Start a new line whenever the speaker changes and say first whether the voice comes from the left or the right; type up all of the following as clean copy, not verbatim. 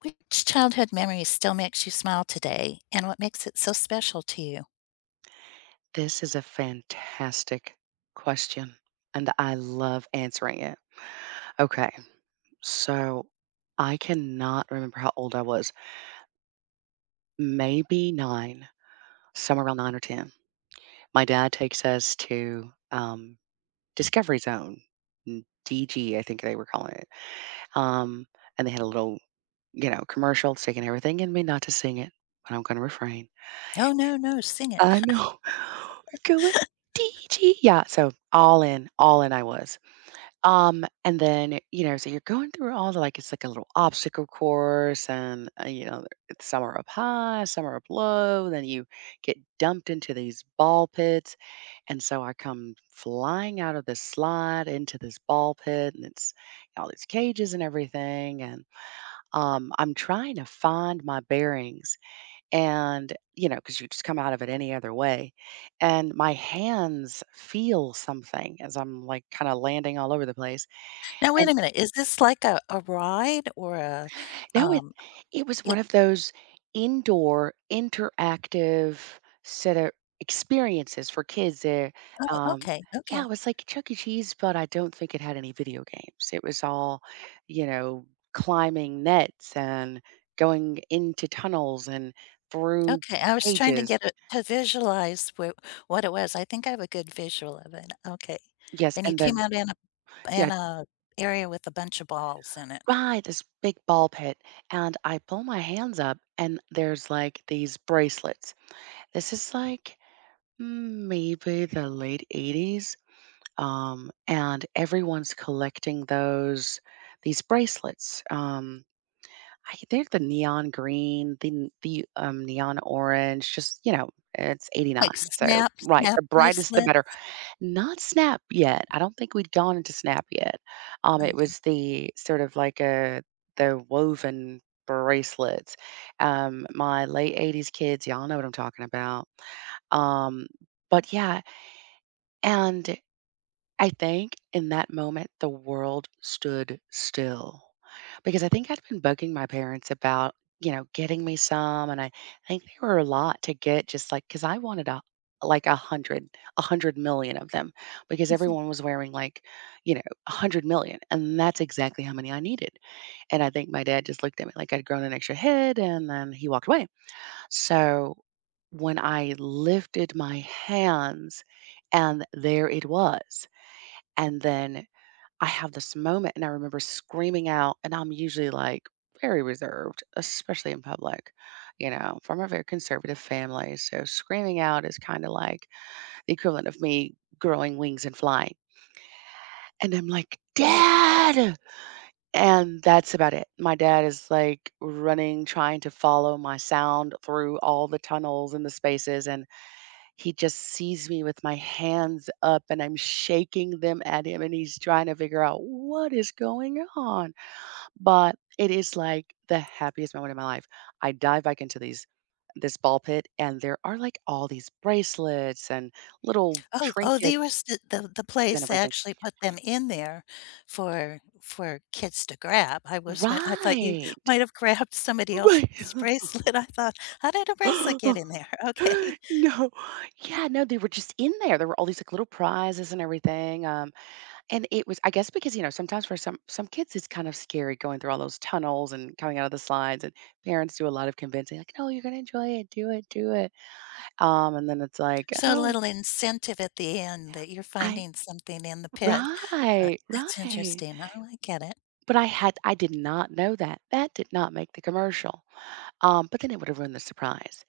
left: Which childhood memory still makes you smile today, and what makes it so special to you?
right: This is a fantastic question, and I love answering it. Okay, so I cannot remember how old I was, maybe 9, somewhere around 9 or 10. My dad takes us to, Discovery Zone, n DG, I think they were calling it. um, and they had a little, commercial singing everything in me not to sing it, but I'm gonna refrain.
left: Oh, no, no, sing it.
right: I know. We're going DG. Yeah, so all in I was. And then, so you're going through all the like it's like a little obstacle course, and it's some are up high, some are up low, then you get dumped into these ball pits. And so I come flying out of this slide into this ball pit, and it's all these cages and everything. And I'm trying to find my bearings, and because you just come out of it any other way. And my hands feel something as I'm like kind of landing all over the place,
left: Now, wait
right: and
left: a minute. Is this like a ride or a,
right: no, it
left: um
right: it was one
left: Yep.
right: of those indoor interactive set of experiences for kids there.
left: Oh,
right: um
left: okay,
right: yeah,
left: okay,
right: it was like Chuck E. Cheese, but I don't think it had any video games. It was all, you know, climbing nets and going into tunnels and through
left: okay. I was trying to
right: cages.
left: get it to visualize wh what it was. I think I have a good visual of it. Okay.
right: Yes,
left: And you
right: and
left: came
right: then
left: out in a
right: yeah,
left: in a area with a bunch of balls in it,
right: right, this big ball pit, and I pull my hands up, and there's like these bracelets. This is like maybe the late '80s. And everyone's collecting those these bracelets. They're the neon green, the neon orange. Just it's
left: like
right: '89, so
left: snap
right: right,
left: snap
right: the brightest the
left: bracelet?
right: better. Not Snap yet. I don't think we'd gone into Snap yet. It
left: Okay.
right: was the sort of like a the woven bracelets. My late '80s kids, y'all know what I'm talking about. Um, but yeah, and I think in that moment, the world stood still because I think I'd been bugging my parents about, getting me some. And I think they were a lot to get just like, because I wanted like a hundred, 100 million of them, because everyone was wearing like, you know, 100 million. And that's exactly how many I needed. And I think my dad just looked at me like I'd grown an extra head, and then he walked away. So when I lifted my hands, and there it was. And then I have this moment, and I remember screaming out, and I'm usually like very reserved, especially in public, from a very conservative family. So screaming out is kind of like the equivalent of me growing wings and flying. And I'm like, "Dad!" And that's about it. My dad is like running, trying to follow my sound through all the tunnels and the spaces. And he just sees me with my hands up, and I'm shaking them at him, and he's trying to figure out what is going on. But it is like the happiest moment of my life. I dive back into these this ball pit, and there are like all these bracelets and little
left: Oh, oh, they
right: trinkets
left: were s the
right: and
left: place that
right: everything.
left: actually put them in there for kids to grab. I was I thought you
right: Right.
left: might have grabbed somebody
right: Right.
left: else's bracelet. I thought, "How did a bracelet get in there?" Okay.
right: No. Yeah, no, they were just in there. There were all these like little prizes and everything. And it was, I guess, because, sometimes for some kids, it's kind of scary going through all those tunnels and coming out of the slides, and parents do a lot of convincing, like, "No, you're gonna enjoy it. Do it, do it." And then it's like,
left: So, a
right: "Oh,
left: little incentive at the end that you're
right: I—"
left: finding something in the pit.
right: Right,
left: That's
right: right.
left: interesting. Oh, I get it.
right: But I did not know that. That did not make the commercial. But then it would have ruined the surprise.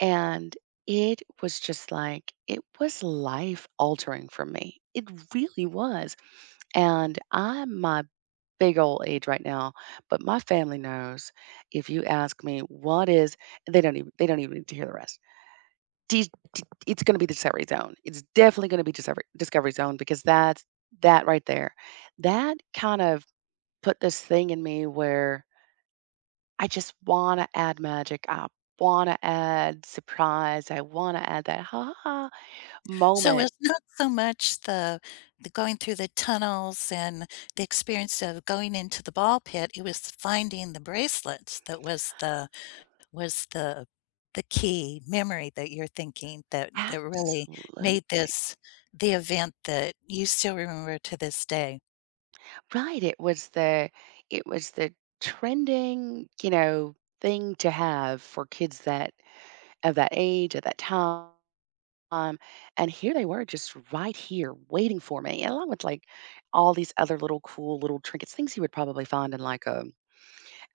right: And it was just like it was life altering for me. It really was. And I might big old age right now, but my family knows if you ask me what is— they don't even, need to hear the rest. Dis d It's gonna be Discovery Zone. It's definitely gonna be Discovery Zone, because that's that right there. That kind of put this thing in me where I just wanna add magic. I wanna add surprise. I wanna add that "ha ha ha"
left: So,
right: moment.
left: it's not so much the going through the tunnels and the experience of going into the ball pit, it was finding the bracelets that was the. Was the the key memory that you're thinking that that really made
right: Absolutely.
left: this the event that you still remember to this day,
right: Right, it was the trending, thing to have for kids that of that age at that time. And here they were just right here waiting for me, and along with, like, all these other little cool little trinkets, things you would probably find in, like,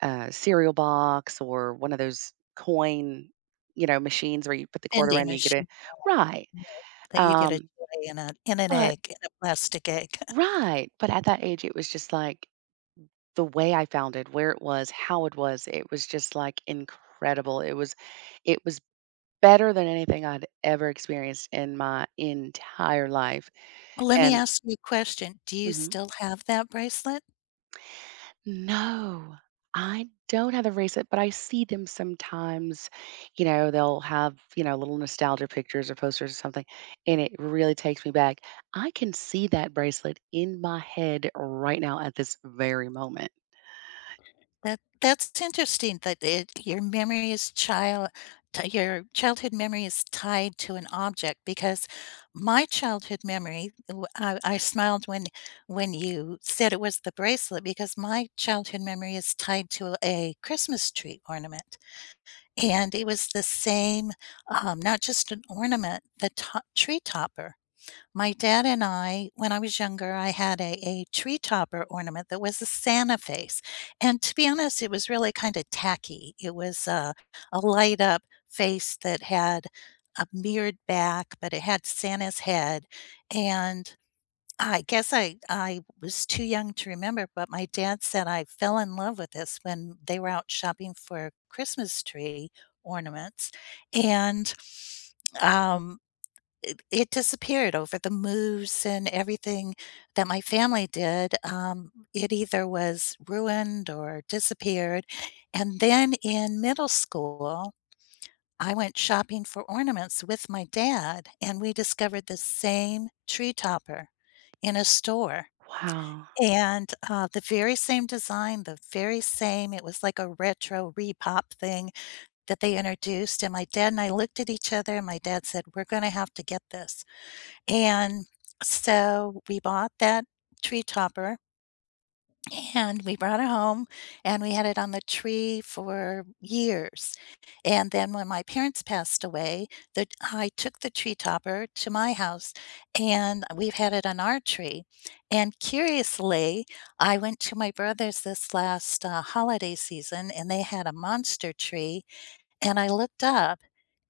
right: a cereal box, or one of those coin, machines where you put the quarter in
left: vending
right: and you get a—
left: machine
right: Right.
left: milk that you get a
right: um,
left: toy in a in an
right: but
left: egg, in a plastic egg.
right: right, but at that age, it was just like— the way I found it, where it was, how it was just, like, incredible. It was better than anything I'd ever experienced in my entire life,
left: Well, let me
right: and—
left: ask you a question, do you
right: Mhm.
left: still have that bracelet?
right: No, I don't have the bracelet, but I see them sometimes, they'll have, little nostalgia pictures or posters or something, and it really takes me back. I can see that bracelet in my head right now at this very moment.
left: That that's interesting that it your memory is child t your childhood memory is tied to an object because my childhood memory w I smiled when you said it was the bracelet because my childhood memory is tied to a Christmas tree ornament, and it was the same, not just an ornament, the to tree topper. My dad and I, when I was younger, I had a tree topper ornament that was a Santa face. And to be honest, it was really kind of tacky. It was a light up face that had a mirrored back, but it had Santa's head. And I guess I was too young to remember, but my dad said I fell in love with this when they were out shopping for Christmas tree ornaments. And um it it disappeared over the moves and everything that my family did. It either was ruined or disappeared. And then in middle school, I went shopping for ornaments with my dad, and we discovered the same tree topper in a store.
right: Wow,
left: And the very same design, the very same, it was like a retro repop thing that they introduced. And my dad and I looked at each other, and my dad said, "We're going to have to get this." And so we bought that tree topper and we brought it home and we had it on the tree for years. And then when my parents passed away, the I took the tree topper to my house and we've had it on our tree. And curiously, I went to my brother's this last holiday season and they had a monster tree and I looked up,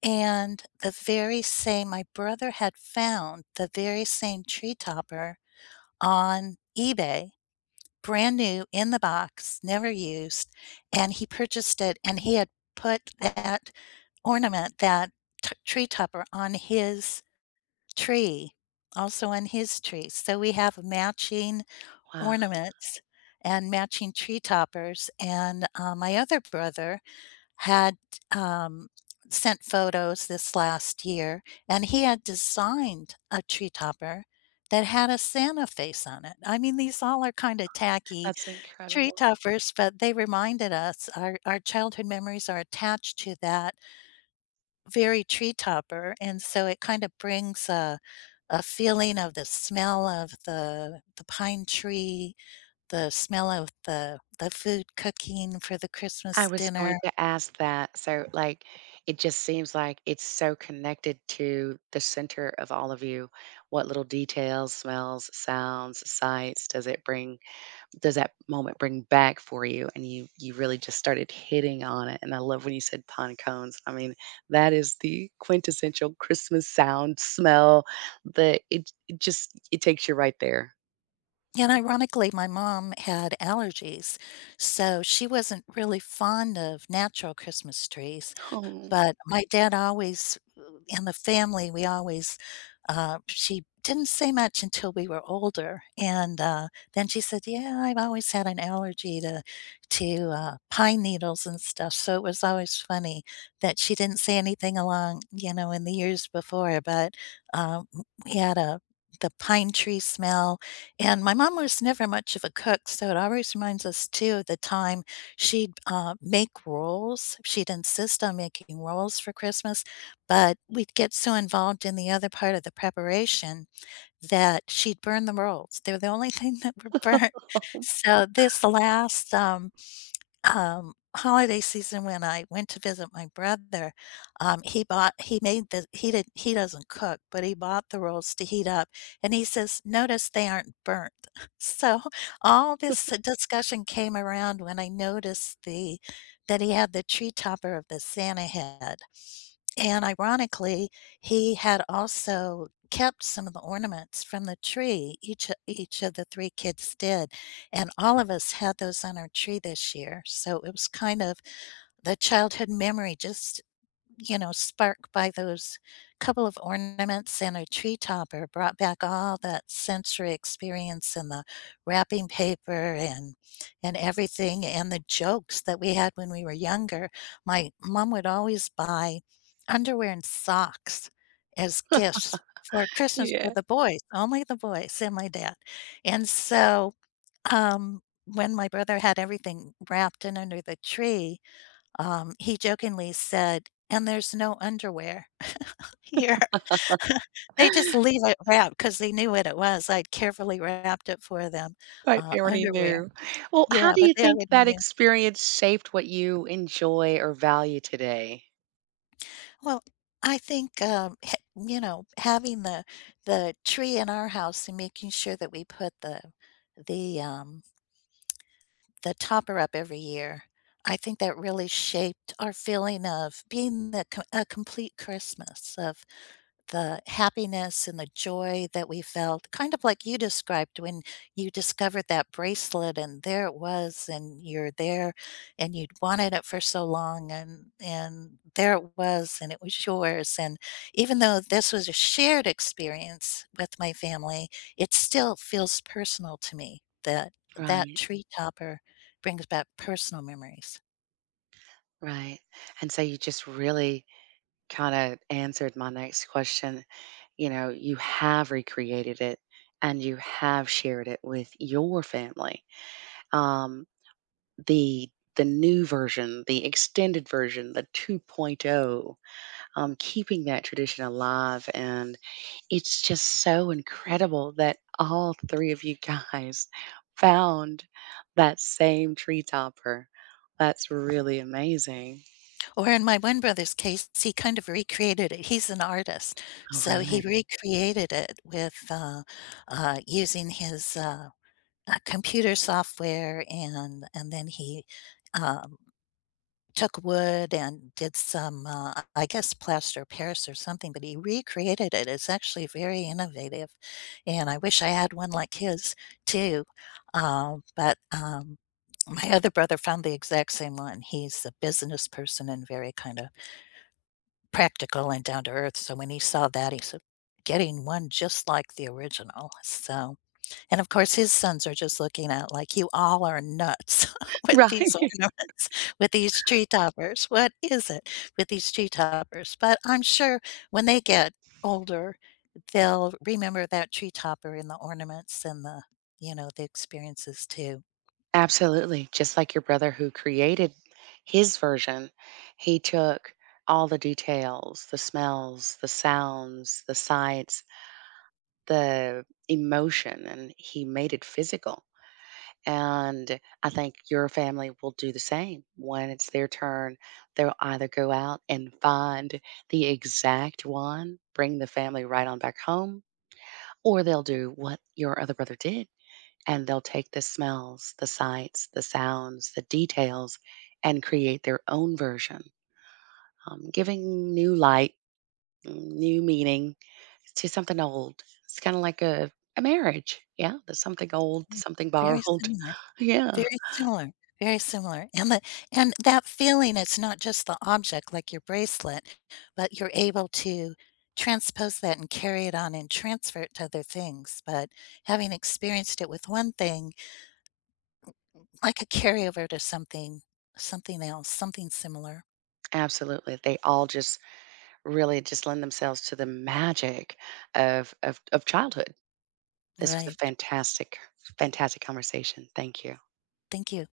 left: and the very same my brother had found the very same tree topper on eBay, brand new in the box, never used, and he purchased it, and he had put that ornament, that t tree topper on his tree, also on his tree. So we have matching
right: wow,
left: ornaments and matching tree toppers, and, my other brother had, um, sent photos this last year, and he had designed a tree topper that had a Santa face on it. I mean, these all are kinda tacky
right: that's
left: tree
right: incredible.
left: toppers, but they reminded us our childhood memories are attached to that very tree topper, and so it kinda brings a feeling of the smell of the pine tree, the smell of the food cooking for the
right: I
left: Christmas
right: was going
left: dinner.
right: to ask that. So, like, it just seems like it's so connected to the center of all of you. What little details, smells, sounds, sights does it bring? Does that moment bring back for you? And you really just started hitting on it. And I love when you said pine cones. I mean, that is the quintessential Christmas sound, smell. The it, it just It takes you right there.
left: And ironically, my mom had allergies, so she wasn't really fond of natural Christmas trees.
right: Oh,
left: But my dad always we always, she didn't say much until we were older, and, then she said, "Yeah, I've always had an allergy to pine needles and stuff," so it was always funny that she didn't say anything along, you know, in the years before, but, um, we had a the pine tree smell, and my mom was never much of a cook, so it always reminds us too of the time. Make rolls, she'd insist on making rolls for Christmas, but we'd get so involved in the other part of the preparation that she'd burn the rolls. They were the only thing that were burnt. So this last, holiday season when I went to visit my brother, he bought he made the he did he doesn't cook, but he bought the rolls to heat up, and he says, "Notice they aren't burnt." So all this discussion came around when I noticed the that he had the tree topper of the Santa head, and ironically, he had also kept some of the ornaments from the tree, each of the 3 kids did, and all of us had those on our tree this year, so it was kind of the childhood memory just, you know, sparked by those couple of ornaments and a tree topper brought back all that sensory experience and the wrapping paper and everything and the jokes that we had when we were younger. My mom would always buy underwear and socks as gifts for Christmas for
right: yeah.
left: the boys, only the boys and my dad. And so, when my brother had everything wrapped in under the tree, he jokingly said, "And there's no underwear here." They just leave it wrapped because they knew what it was. I would carefully wrapped it for them,
right: Right, they already
left: underwear.
right: knew. Well, how
left: Yeah,
right: do
left: but
right: you
left: they
right: think
left: already
right: that
left: knew.
right: experience shaped what you enjoy or value today?
left: Well, I think, ha you know, having the tree in our house and making sure that we put the, um, the topper up every year, I think that really shaped our feeling of being the co a complete Christmas of the happiness and the joy that we felt, kind of like you described when you discovered that bracelet and there it was and you're there and you'd wanted it for so long and there it was and it was yours and even though this was a shared experience with my family, it still feels personal to me that that
right: Right,
left: tree topper brings back personal memories.
right: right. And so you just really kind of answered my next question. You know, you have recreated it, and you have shared it with your family. Um, the the new version, the extended version, the 2.0, keeping that tradition alive, and it's just so incredible that all 3 of you guys found that same tree topper. That's really amazing.
left: Or in my one brother's case, he kind of recreated it. He's an artist,
right: All
left: so he
right: right.
left: recreated it with, using his, computer software and then he, um, took wood and did some, I guess, plaster Paris or something, but he recreated it. It's actually very innovative, and I wish I had one like his too. Um, but, um, my other brother found the exact same one. He's a business person and very kinda practical and down to earth, so when he saw that, he said, "Getting one just like the original," so and of course, his sons are just looking at like, "You all are nuts with these
right: Right.
left: ornaments, with these tree toppers, what is it with these tree toppers?" But I'm sure when they get older, they'll remember that tree topper and the ornaments and the, you know, the experiences too.
right: Absolutely, just like your brother who created his version, he took all the details, the smells, the sounds, the sights, the emotion, and he made it physical. And I think your family will do the same. When it's their turn, they'll either go out and find the exact one, bring the family right on back home, or they'll do what your other brother did, and they'll take the smells, the sights, the sounds, the details, and create their own version, giving new light, new meaning to something old. It's kind of like a marriage. Yeah, there's something old,
left: Mm,
right: something
left: very
right: borrowed.
left: similar.
right: Yeah.
left: Very similar, very similar, and the and that feeling, it's not just the object like your bracelet, but you're able to transpose that and carry it on and transfer it to other things, but having experienced it with one thing, like a carryover to something something else, something similar.
right: Absolutely. They all just really just lend themselves to the magic of childhood. This was a
left: Right.
right: fantastic, fantastic conversation. Thank you.
left: Thank you.